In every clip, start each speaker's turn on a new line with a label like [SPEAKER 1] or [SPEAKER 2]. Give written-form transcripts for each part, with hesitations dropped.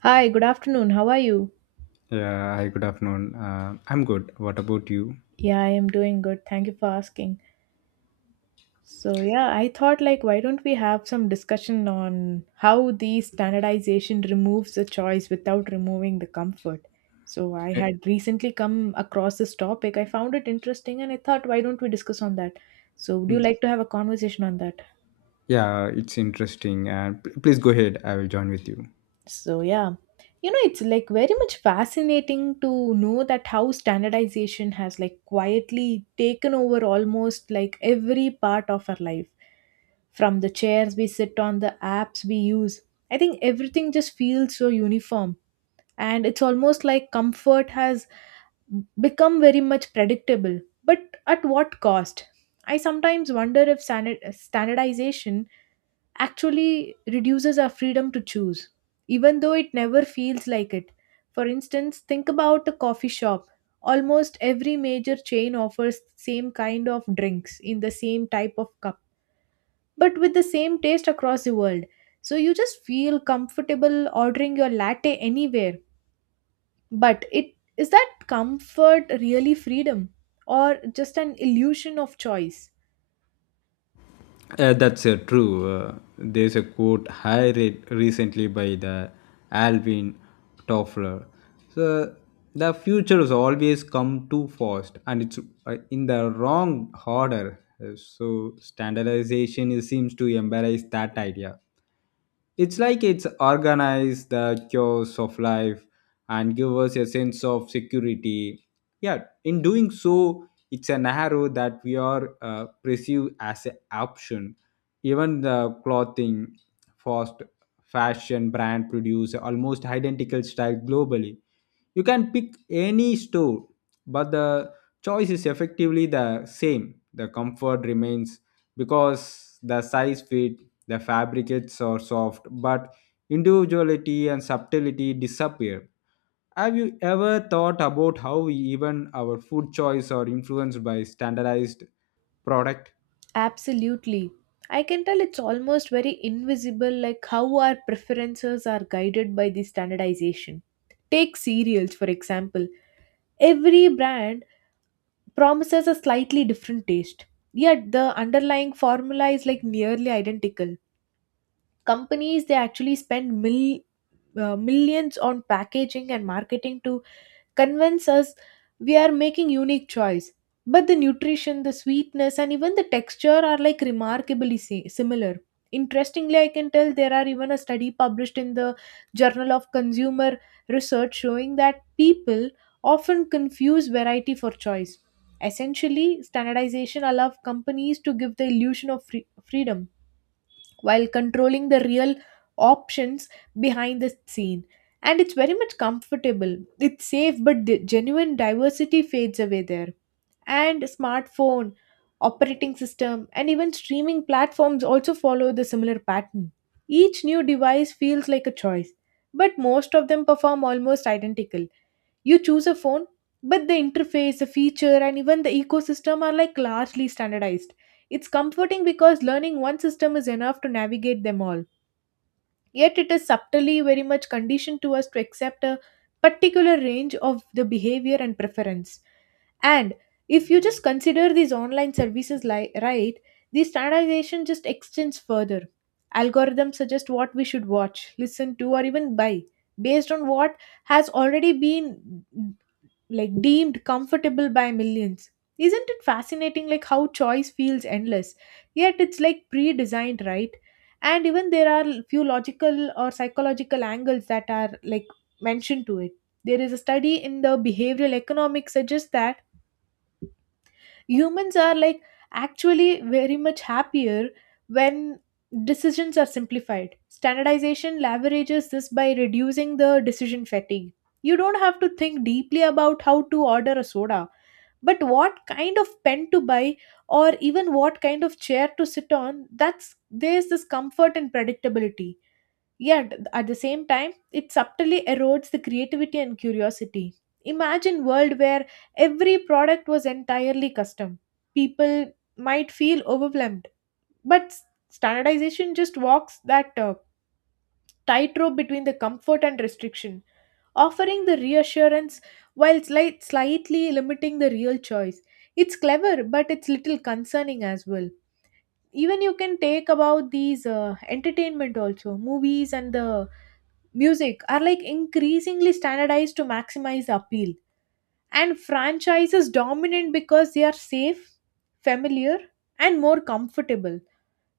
[SPEAKER 1] Hi, good afternoon. How are you?
[SPEAKER 2] Yeah, hi, good afternoon. I'm good. What about you?
[SPEAKER 1] Yeah, I am doing good. Thank you for asking. I thought like why don't we have some discussion on how the standardization removes the choice without removing the comfort. So, I
[SPEAKER 2] Eh,
[SPEAKER 1] had recently come across this topic. I found it interesting and I thought why don't we discuss on that? So, would you like to have a conversation on that?
[SPEAKER 2] Yeah, it's interesting. And please go ahead. I will join with you.
[SPEAKER 1] So, yeah, it's like very much fascinating to know that how standardization has like quietly taken over almost like every part of our life from the chairs we sit on, the apps we use. I think everything just feels so uniform, and it's almost like comfort has become very much predictable. But at what cost? I sometimes wonder if standardization actually reduces our freedom to choose, even though it never feels like it. For instance, think about a coffee shop. Almost every major chain offers same kind of drinks in the same type of cup, but with the same taste across the world. So you just feel comfortable ordering your latte anywhere. But it is that comfort really freedom or just an illusion of choice?
[SPEAKER 2] That's true. There's a quote high rate recently by the Alvin Toffler. So the future has always come too fast, and it's in the wrong order. So standardization seems to embrace that idea. It's like it's organized the chaos of life and give us a sense of security. Yeah, in doing so, it's an arrow that we are perceived as an option. Even the clothing, fast fashion brand produce almost identical style globally. You can pick any store, but the choice is effectively the same. The comfort remains because the size fit, the fabricates are soft, but individuality and subtlety disappear. Have you ever thought about how even our food choice are influenced by standardized product?
[SPEAKER 1] Absolutely. I can tell it's almost very invisible, like how our preferences are guided by the standardization. Take cereals, for example. Every brand promises a slightly different taste, yet the underlying formula is like nearly identical. Companies they actually spend millions on packaging and marketing to convince us we are making unique choice, but the nutrition, the sweetness, and even the texture are like remarkably similar. Interestingly, I can tell there are even a study published in the Journal of Consumer Research showing that people often confuse variety for choice. Essentially, standardization allows companies to give the illusion of freedom while controlling the real options behind the scene. And it's very much comfortable. It's safe, but the genuine diversity fades away there. And smartphone, operating system, and even streaming platforms also follow the similar pattern. Each new device feels like a choice, but most of them perform almost identical. You choose a phone, but the interface, the feature, and even the ecosystem are like largely standardized. It's comforting because learning one system is enough to navigate them all. Yet it is subtly very much conditioned to us to accept a particular range of the behavior and preference. And if you just consider these online services right, the standardization just extends further. Algorithms suggest what we should watch, listen to, or even buy based on what has already been like deemed comfortable by millions. Isn't it fascinating like how choice feels endless, yet it's like pre-designed, right? And even there are few logical or psychological angles that are like mentioned to it. There is a study in the behavioral economics suggests that humans are like actually very much happier when decisions are simplified. Standardization leverages this by reducing the decision fatigue. You don't have to think deeply about how to order a soda, but what kind of pen to buy or even what kind of chair to sit on. That's there's this comfort and predictability, yet at the same time it subtly erodes the creativity and curiosity. Imagine world where every product was entirely custom. People might feel overwhelmed, but standardization just walks that tightrope between the comfort and restriction, offering the reassurance while slightly limiting the real choice. It's clever, but it's little concerning as well. Even you can take about these entertainment also, movies and the music are like increasingly standardized to maximize the appeal. And franchises dominant because they are safe, familiar, and more comfortable.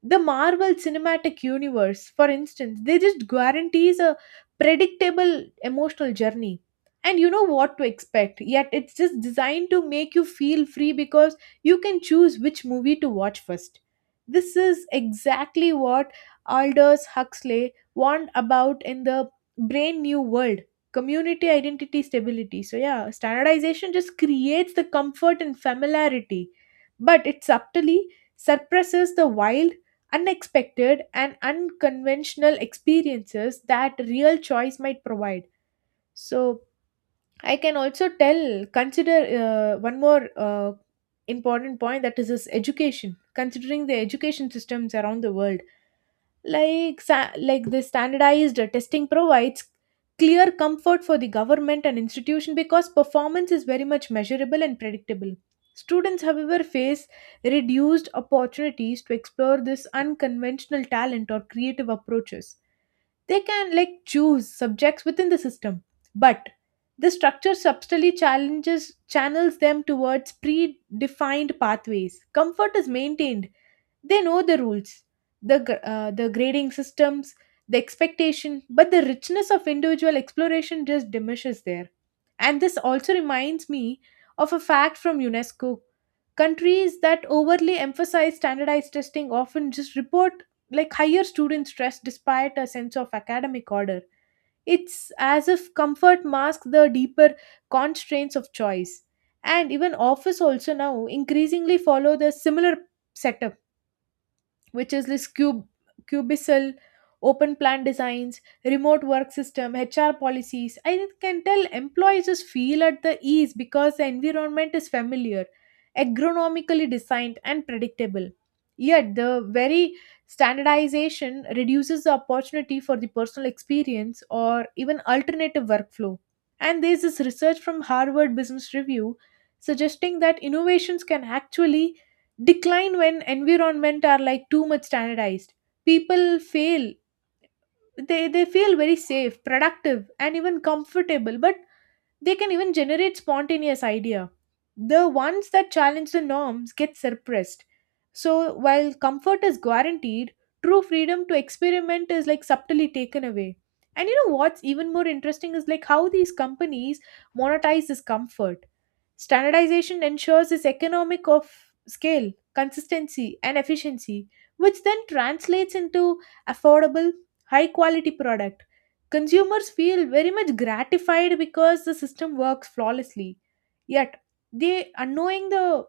[SPEAKER 1] The Marvel Cinematic Universe, for instance, they just guarantees a predictable emotional journey. And you know what to expect, yet it's just designed to make you feel free because you can choose which movie to watch first. This is exactly what Aldous Huxley warned about in the Brain New World: community, identity, stability. So, yeah, standardization just creates the comfort and familiarity, but it subtly suppresses the wild, unexpected, and unconventional experiences that real choice might provide. So I can also tell consider one more important point, that is this education. Considering the education systems around the world, like like the standardized testing provides clear comfort for the government and institution because performance is very much measurable and predictable. Students, however, face reduced opportunities to explore this unconventional talent or creative approaches. They can like choose subjects within the system, but the structure subtly challenges channels them towards predefined pathways. Comfort is maintained. They know the rules, the grading systems, the expectation, but the richness of individual exploration just diminishes there. And this also reminds me of a fact from UNESCO. Countries that overly emphasize standardized testing often just report like higher student stress despite a sense of academic order. It's as if comfort masks the deeper constraints of choice. And even office also now increasingly follow the similar setup, which is this cube cubicel, open plan designs, remote work system, HR policies. I can tell employees just feel at the ease because the environment is familiar, agronomically designed, and predictable. Yet the very standardization reduces the opportunity for the personal experience or even alternative workflow. And there's this research from Harvard Business Review suggesting that innovations can actually decline when environment are like too much standardized. People fail. They feel very safe, productive, and even comfortable, but they can even generate spontaneous idea. The ones that challenge the norms get suppressed. So while comfort is guaranteed, true freedom to experiment is like subtly taken away. And you know what's even more interesting is like how these companies monetize this comfort. Standardization ensures this economic of scale, consistency, and efficiency, which then translates into affordable, high quality product. Consumers feel very much gratified because the system works flawlessly. Yet, they unknowing the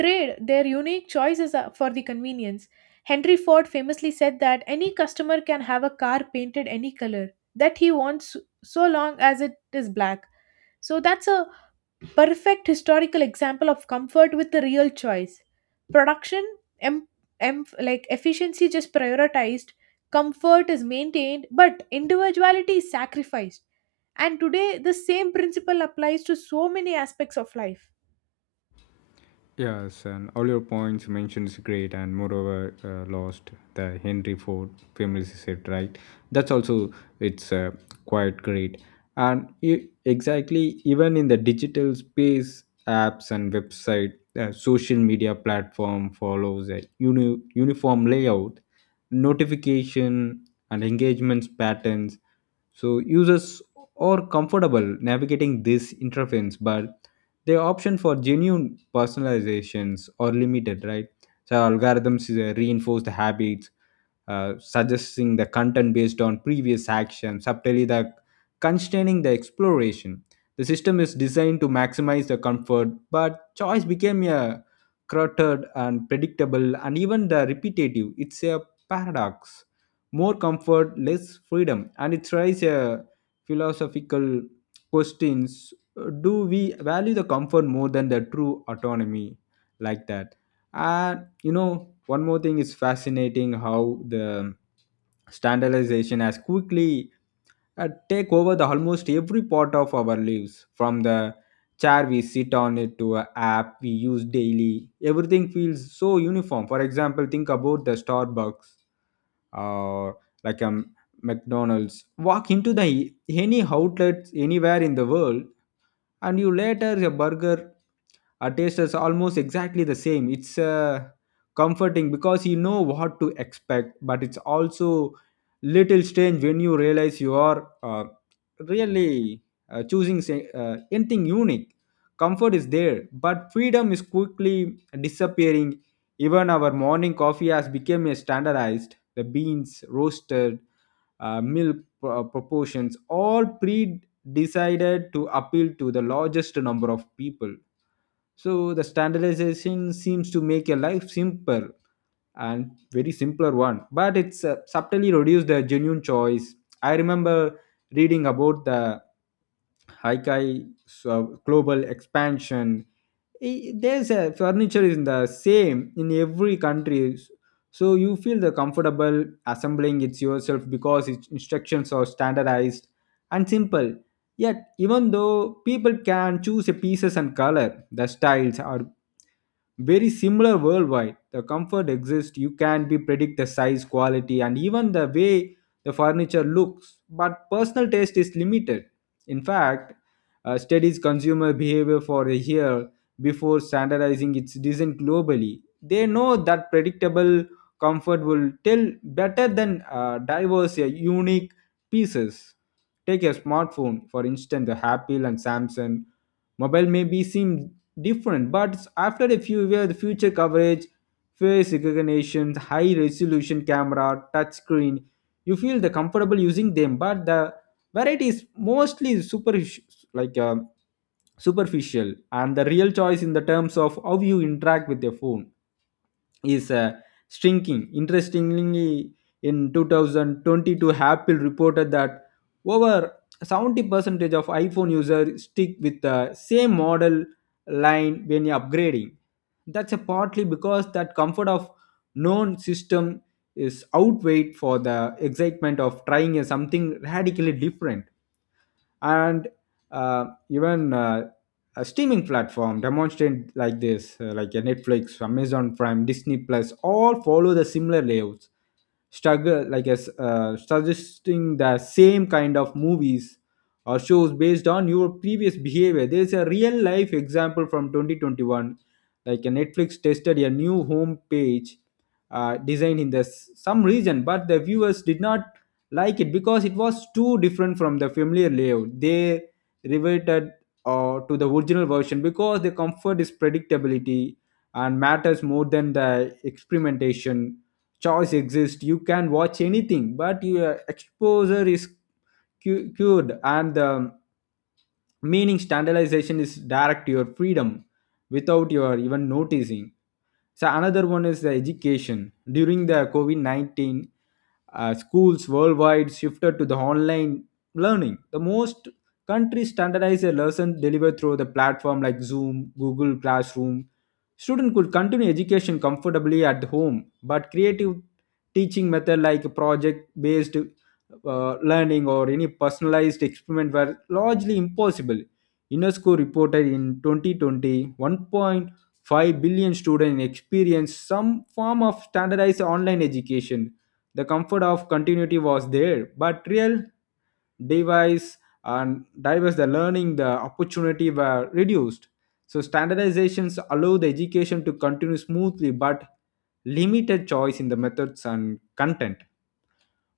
[SPEAKER 1] trade their unique choices are- for the convenience. Henry Ford famously said that any customer can have a car painted any color that he wants, so long as it is black. So that's a perfect historical example of comfort with the real choice. Production em- like efficiency just prioritized. Comfort is maintained, but individuality is sacrificed, and today the same principle applies to so many aspects of life.
[SPEAKER 2] Yes, and all your points you mentioned is great, and moreover, lost the Henry Ford famously said, right? That's also it's quite great, and exactly even in the digital space, apps and website, social media platform follows a uniform layout, notification and engagements patterns, so users are comfortable navigating this interface, but the option for genuine personalizations are limited, right? So algorithms reinforce the habits, suggesting the content based on previous action, subtly the constraining the exploration. The system is designed to maximize the comfort, but choice became a cluttered and predictable and even the repetitive. It's a paradox. More comfort, less freedom, and it raises a philosophical questions. Do we value the comfort more than the true autonomy, like that? And you know one more thing is fascinating how the standardization has quickly take over the almost every part of our lives from the chair we sit on it to a app we use daily. Everything feels so uniform. For example, think about the Starbucks or like a McDonald's. Walk into the any outlet anywhere in the world and you later a burger, a taste is almost exactly the same. It's comforting because you know what to expect, but it's also little strange when you realize you are really choosing say, anything unique. Comfort is there but freedom is quickly disappearing. Even our morning coffee has become a standardized. The beans roasted, uh, milk proportions, all pre decided to appeal to the largest number of people. So the standardization seems to make a life simpler and very simpler one, but it's subtly reduced the genuine choice. I remember reading about the Haikai so global expansion. There's a furniture is the same in every country, so you feel the comfortable assembling it yourself because its instructions are standardized and simple. Yet even though people can choose a pieces and color, the styles or very similar worldwide. The comfort exists. You can be predict the size, quality, and even the way the furniture looks. But personal taste is limited. In fact, studies consumer behavior for a year before standardizing its design globally. They know that predictable comfort will tell better than diverse, unique pieces. Take your smartphone, for instance, the Apple and Samsung mobile may be seem different. But after a few years, the future coverage, face recognition, high resolution camera, touch screen, you feel the comfortable using them. But the variety is mostly super like superficial, and the real choice in the terms of how you interact with your phone is shrinking. Interestingly, in 2022, Apple reported that over 70% of iPhone users stick with the same model line when upgrading. That's a partly because that comfort of known system is outweighed for the excitement of trying a something radically different and even a streaming platform demonstrate like this like a Netflix, Amazon Prime, Disney Plus, all follow the similar layouts struggle like as suggesting the same kind of movies or shows based on your previous behavior. There's a real life example from 2021, like a Netflix tested a new home page designed in the some region, but the viewers did not like it because it was too different from the familiar layout. They reverted to the original version because the comfort is predictability and matters more than the experimentation. Choice exists, you can watch anything, but your exposure is cured and the meaning standardization is direct to your freedom without your even noticing. So another one is the education. During the COVID 19, schools worldwide shifted to the online learning. The most countries standardized a lesson delivered through the platform like Zoom, Google Classroom. Student could continue education comfortably at home, but creative teaching method like project-based learning or any personalized experiment were largely impossible. UNESCO reported in 2021 1. 5 billion students experienced some form of standardized online education. The comfort of continuity was there, but real device and diverse the learning the opportunity were reduced. So standardizations allow the education to continue smoothly but limited choice in the methods and content.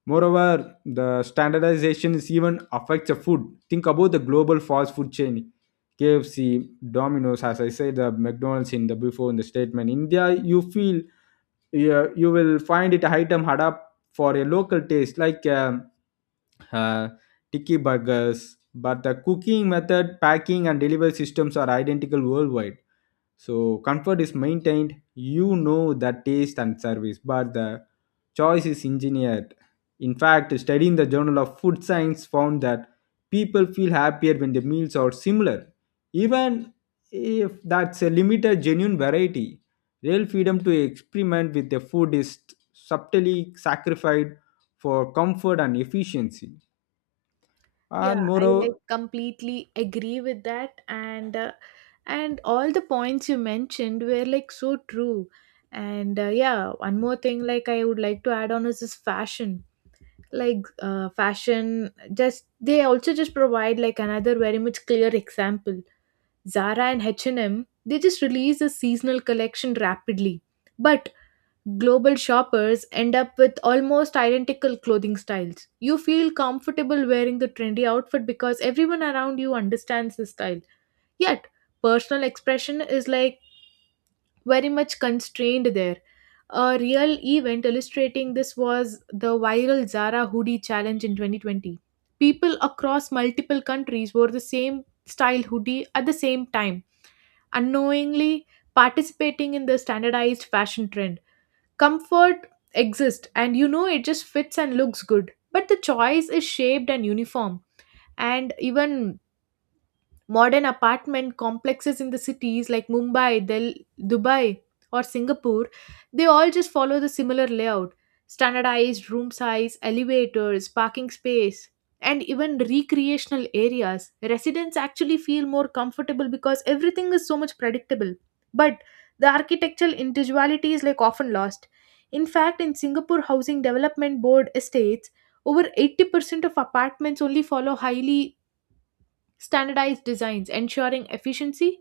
[SPEAKER 2] Moreover, the standardization is even affects the food. Think about the global fast food chain, KFC, Domino's, as I said, the McDonald's in the before in the statement. India, you feel, yeah, you will find it item hard up for a local taste like uh, tiki burgers, but the cooking method, packing, and delivery systems are identical worldwide. So comfort is maintained, you know the taste and service, but the choice is engineered. In fact, studying the Journal of Food Science found that people feel happier when the meals are similar, even if that's a limited genuine variety. Real freedom to experiment with the food is subtly sacrificed for comfort and efficiency. And
[SPEAKER 1] Yeah, I
[SPEAKER 2] moreover,
[SPEAKER 1] like completely agree with that, and all the points you mentioned were like so true. And yeah, one more thing like I would like to add on is this fashion. Like fashion just they also just provide like another very much clear example. Zara and H&M they just release a seasonal collection rapidly, but global shoppers end up with almost identical clothing styles. You feel comfortable wearing the trendy outfit because everyone around you understands the style, yet personal expression is like very much constrained there. A real event illustrating this was the viral Zara hoodie challenge in 2020. People across multiple countries wore the same style hoodie at the same time, unknowingly participating in the standardized fashion trend. Comfort exists, and you know it just fits and looks good, but the choice is shaped and uniform. And even modern apartment complexes in the cities like Mumbai, Dubai, or Singapore, they all just follow the similar layout: standardized room size, elevators, parking space, and even recreational areas. Residents actually feel more comfortable because everything is so much predictable. But the architectural individuality is like often lost. In fact, in Singapore Housing Development Board estates, over 80% of apartments only follow highly standardized designs, ensuring efficiency,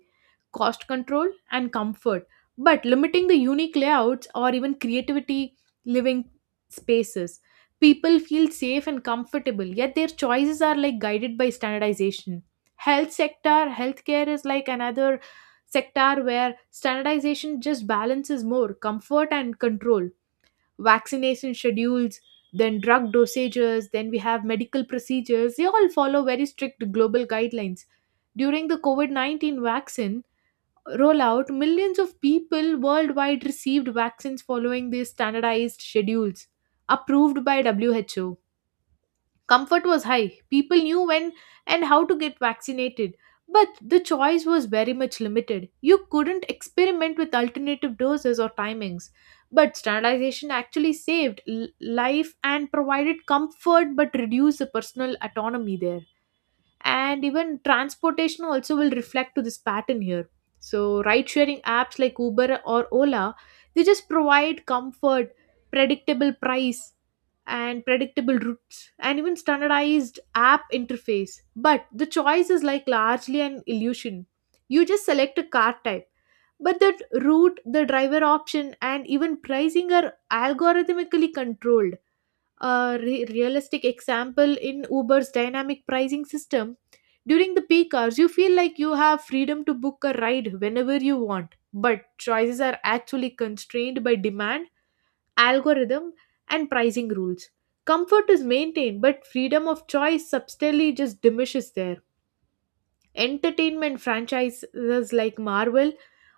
[SPEAKER 1] cost control, and comfort, but limiting the unique layouts or even creativity living spaces. People feel safe and comfortable, yet their choices are like guided by standardization. Health sector, healthcare is like another sector where standardization just balances more comfort and control. Vaccination schedules, then drug dosages, then we have medical procedures. They all follow very strict global guidelines. During the COVID 19 vaccine rollout, millions of people worldwide received vaccines following these standardized schedules approved by WHO. Comfort was high. People knew when and how to get vaccinated. But the choice was very much limited. You couldn't experiment with alternative doses or timings. But standardization actually saved life and provided comfort but reduced the personal autonomy there. And even transportation also will reflect to this pattern here. So ride sharing apps like Uber or Ola, they just provide comfort, predictable price, and predictable routes, and even standardized app interface, but the choice is like largely an illusion. You just select a car type, but that route, the driver option, and even pricing are algorithmically controlled. A realistic example in Uber's dynamic pricing system. During the peak hours, you feel like you have freedom to book a ride whenever you want, but choices are actually constrained by demand, algorithm, and pricing rules. Comfort is maintained, but freedom of choice substantially just diminishes there. Entertainment franchises like Marvel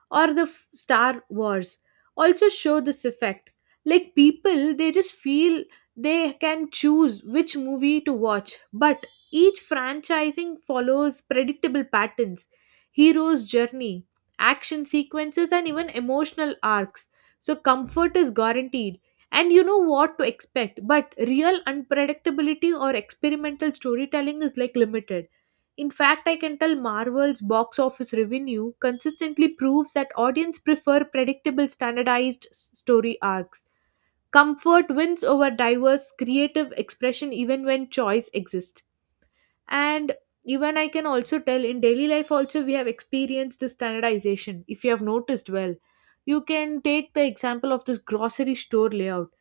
[SPEAKER 1] or Star Wars also show this effect. Like people, they just feel they can choose which movie to watch, but each franchising follows predictable patterns, hero's journey, action sequences, and even emotional arcs. So, comfort is guaranteed, and you know what to expect, but real unpredictability or experimental storytelling is like limited. In fact, I can tell Marvel's box office revenue consistently proves that audiences prefer predictable, standardized story arcs. Comfort wins over diverse creative expression even when choice exists. And even I can also tell in daily life also we have experienced this standardization if you have noticed well. You can take the example of this grocery store layout,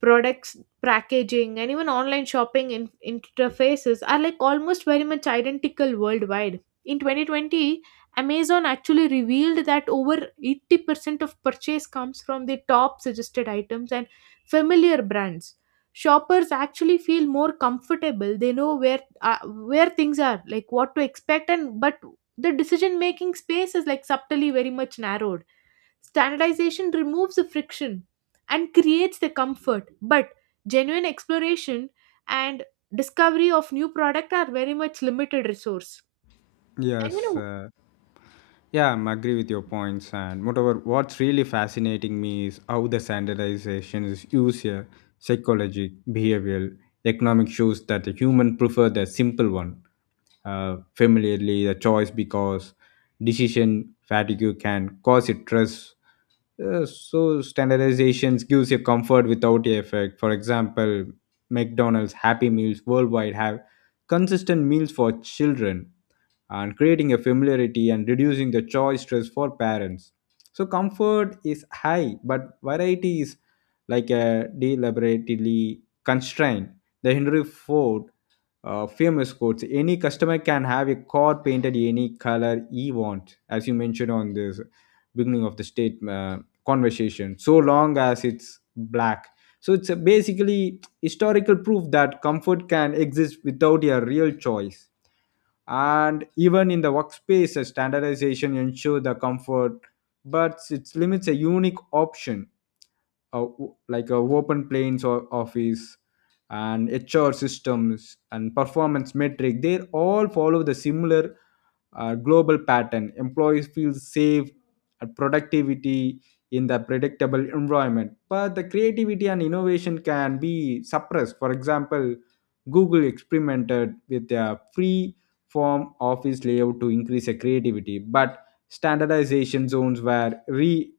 [SPEAKER 1] products, packaging, and even online shopping interfaces are like almost very much identical worldwide. In 2020, amazon actually revealed that over 80% of purchase comes from the top suggested items and familiar brands. Shoppers actually feel more comfortable, they know where things are, like what to expect, and but the decision making space is like subtly very much narrowed. Standardization removes the friction and creates the comfort, but genuine exploration and discovery of new product are very much limited resource. And you
[SPEAKER 2] yes.
[SPEAKER 1] know,
[SPEAKER 2] Yeah, I'm agree with your points. And moreover, what's really fascinating me is how the standardization is used here. Psychology, behavioral, economic shows that the human prefer the simple one. Familiarly, the choice because decision fatigue can cause it stress. So standardizations gives you comfort without the effect. For example, McDonald's Happy Meals worldwide have consistent meals for children and creating a familiarity and reducing the choice stress for parents. So comfort is high, but variety is like a deliberately constrained. The Henry Ford famous quotes: "Any customer can have a car painted any color he wants," as you mentioned on this beginning of the state conversation. So long as it's black. So it's a basically historical proof that comfort can exist without a real choice. And even in the workspace a standardization ensure the comfort, but it limits a unique option, uh, like a open planes or office, and HR systems and performance metric, they all follow the similar global pattern. Employees feel safe and productivity in the predictable environment, but the creativity and innovation can be suppressed. For example, Google experimented with a free form office layout to increase the creativity, but standardization zones were re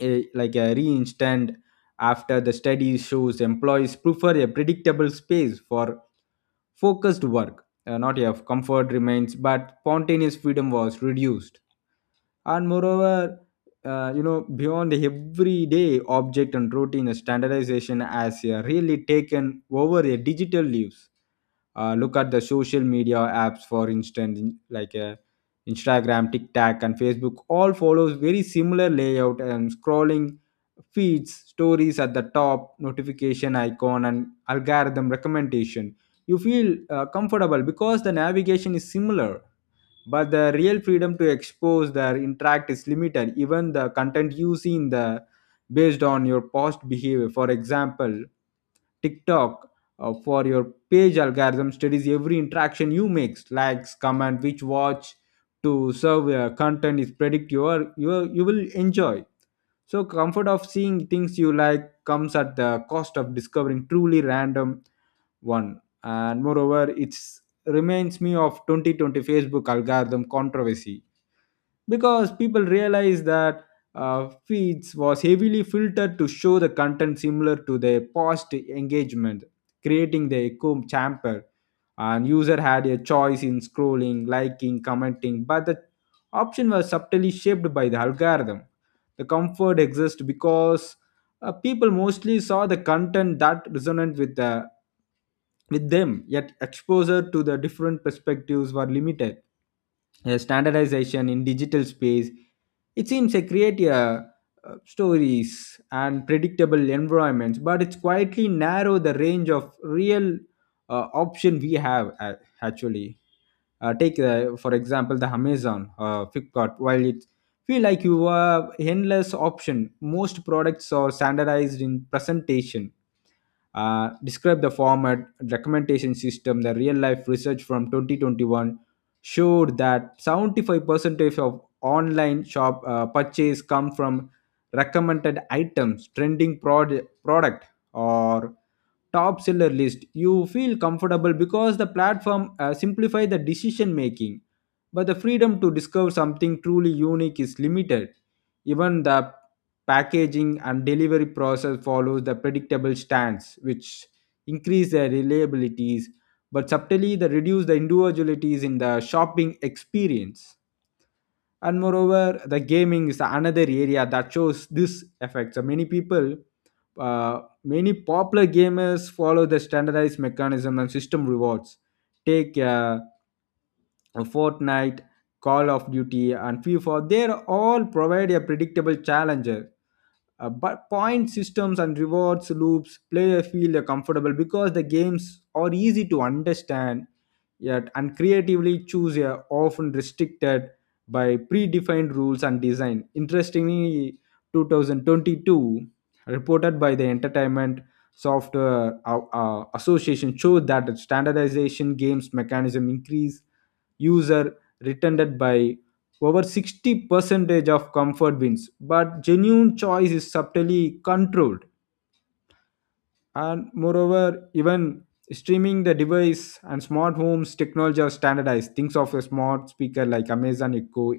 [SPEAKER 2] a, like a reinstated after the study shows employees prefer a predictable space for focused work. Not if comfort remains, but spontaneous freedom was reduced. And moreover, you know, beyond the everyday object and routine, standardization has really taken over a digital lives. Look at the social media apps, for instance, like Instagram, TikTok and Facebook all follows very similar layout and scrolling feeds, stories at the top, notification icon and algorithm recommendation. You feel comfortable because the navigation is similar, but the real freedom to expose their interact is limited. Even the content you see in the based on your past behavior. For example, TikTok, for your page algorithm studies every interaction you make, likes, comment, which watch, to serve content is predict your you will enjoy. So comfort of seeing things you like comes at the cost of discovering truly random one. And moreover, it reminds me of 2020 Facebook algorithm controversy because people realize that feeds was heavily filtered to show the content similar to their past engagement, creating the echo chamber. And user had a choice in scrolling, liking, commenting, but the option was subtly shaped by the algorithm. The comfort exists because people mostly saw the content that resonant with the with them, yet exposure to the different perspectives were limited. Standardization in digital space, it seems they create a stories and predictable environments, but it's quietly narrow the range of real option we have. Actually, take, for example, the Amazon, Flipkart, while it feel like you have endless option, most products are standardized in presentation, describe the format, documentation system, the real life research from 2021 showed that 75% of online shop purchase come from recommended items, trending product or top seller list. You feel comfortable because the platform simplify the decision making, but the freedom to discover something truly unique is limited. Even the packaging and delivery process follows the predictable stance, which increase their reliabilities but subtly they reduce the individualities in the shopping experience. And moreover, the gaming is another area that shows this effect. So many people, many popular gamers follow the standardized mechanism and system rewards. Take a Fortnite, Call of Duty and FIFA, they're all provide a predictable challenger, but point systems and rewards loops, player feel comfortable because the games are easy to understand, yet and creatively choose are often restricted by predefined rules and design. Interestingly, 2022 reported by the Entertainment Software Association showed that standardization games mechanism increase user retended by over 60 percentage of comfort wins, but genuine choice is subtly controlled. And moreover, even streaming the device and smart homes technology are standardized things of a smart speaker like Amazon Echo,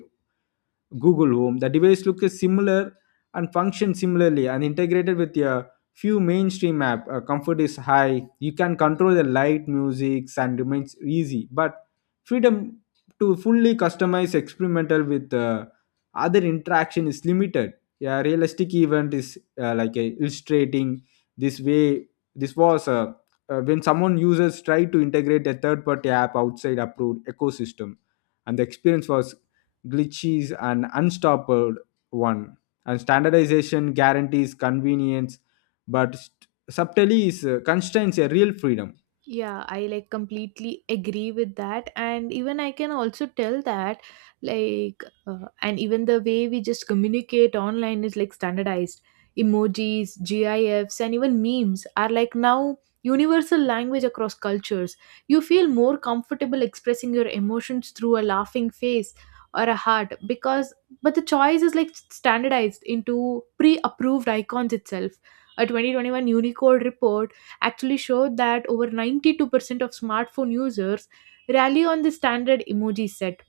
[SPEAKER 2] Google Home. The device looks similar and functions similarly and integrated with a few mainstream app. Comfort is high. You can control the light, music, and remains easy. But freedom to fully customize experimental with other interaction is limited. Yeah, realistic event is like illustrating this way. This was when someone users try to integrate a third-party app outside approved ecosystem and the experience was glitches and unstoppable one. And standardization guarantees convenience, but subtly is constraints a real freedom.
[SPEAKER 1] Yeah, I like completely agree with that. And even I can also tell that, and even the way we just communicate online is like standardized. Emojis, GIFs, and even memes are like now universal language across cultures. You feel more comfortable expressing your emotions through a laughing face or a heart because, but the choice is like standardized into pre approved icons itself. A 2021 Unicode report actually showed that over 92% of smartphone users rally on the standard emoji set,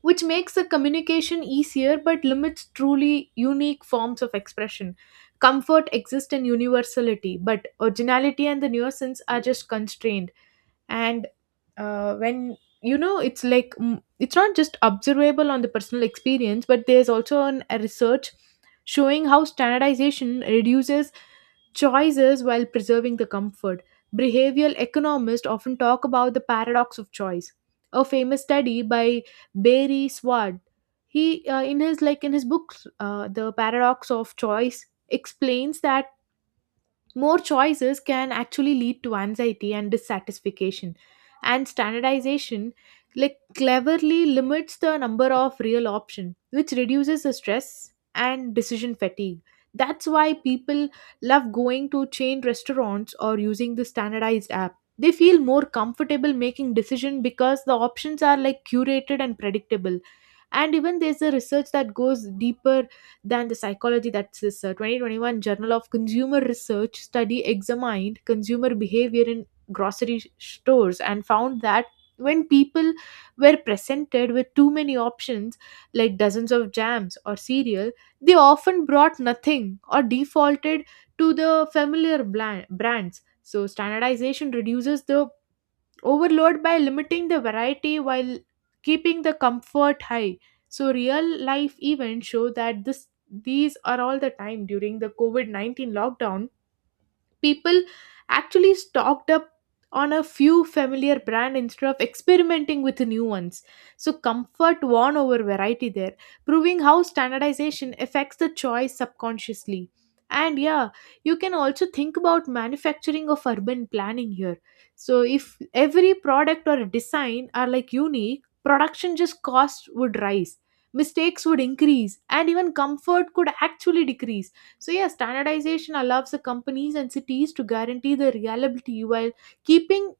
[SPEAKER 1] which makes the communication easier but limits truly unique forms of expression. Comfort exists in universality, but originality and the nuisance are just constrained. And when you know it's like it's not just observable on the personal experience, but there's also a research showing how standardization reduces choices while preserving the comfort. Behavioral economists often talk about the paradox of choice. A famous study by Barry Sward, he in his like in his book, the paradox of choice, explains that more choices can actually lead to anxiety and dissatisfaction. And standardization like cleverly limits the number of real options, which reduces the stress and decision fatigue. That's why people love going to chain restaurants or using the standardized app. They feel more comfortable making decision because the options are like curated and predictable. And even there's a research that goes deeper than the psychology. That's this 2021 Journal of Consumer Research study examined consumer behavior in grocery stores, and found that when people were presented with too many options, like dozens of jams or cereal, they often brought nothing or defaulted to the familiar brands. So, standardization reduces the overload by limiting the variety while keeping the comfort high. So real life events show that this these are all the time. During the covid-19 lockdown, people actually stocked up on a few familiar brand instead of experimenting with new ones. So comfort won over variety there, proving how standardization affects the choice subconsciously. And yeah, you can also think about manufacturing of urban planning here. So if every product or design are like unique, production just costs would rise, mistakes would increase, and even comfort could actually decrease. So, yeah, standardization allows the companies and cities to guarantee the reliability while keeping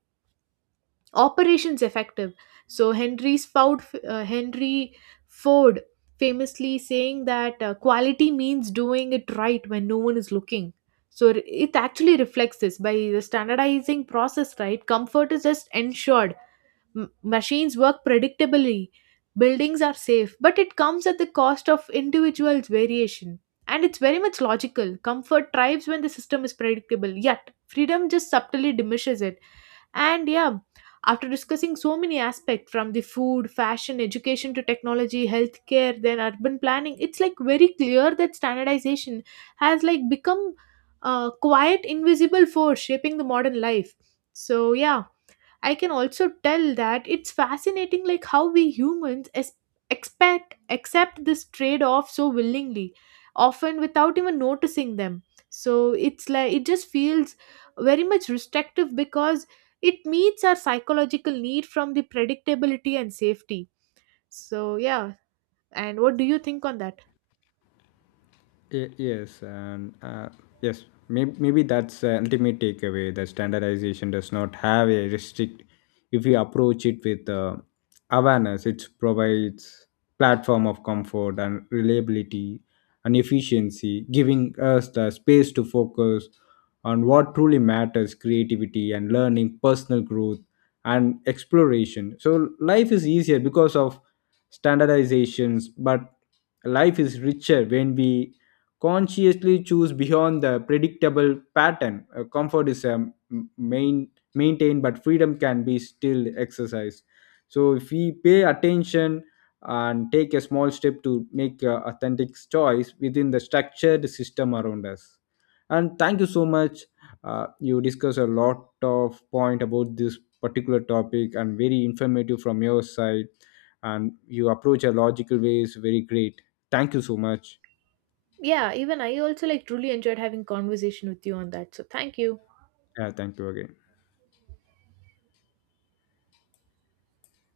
[SPEAKER 1] operations effective. So, Henry Ford famously saying that quality means doing it right when no one is looking. So, it actually reflects this by the standardizing process, right? Comfort is just ensured. Machines work predictably, buildings are safe, but it comes at the cost of individuals' variation. And it's very much logical. Comfort thrives when the system is predictable, yet freedom just subtly diminishes it. And yeah, after discussing so many aspects from the food, fashion, education to technology, healthcare, then urban planning, it's like very clear that standardization has like become a quiet invisible force shaping the modern life. So yeah, I can also tell that it's fascinating like how we humans expect accept this trade off so willingly, often without even noticing them. So it's like it just feels very much restrictive because it meets our psychological need from the predictability and safety. So yeah, and what do you think on that?
[SPEAKER 2] Yes, and yes, maybe that's the ultimate takeaway that standardization does not have a restrict. If we approach it with awareness, it provides platform of comfort and reliability and efficiency, giving us the space to focus on what truly matters: creativity and learning, personal growth and exploration. So life is easier because of standardizations, but life is richer when we consciously choose beyond the predictable pattern. Comfort is a m- main maintained, but freedom can be still exercised. So if we pay attention and take a small step to make a authentic choice within the structured system around us. And thank you so much. You discuss a lot of point about this particular topic and very informative from your side. And you approach a logical ways very great. Thank you so much.
[SPEAKER 1] Yeah, even I also like truly enjoyed having conversation with you on that, so thank you.
[SPEAKER 2] Yeah, thank you again.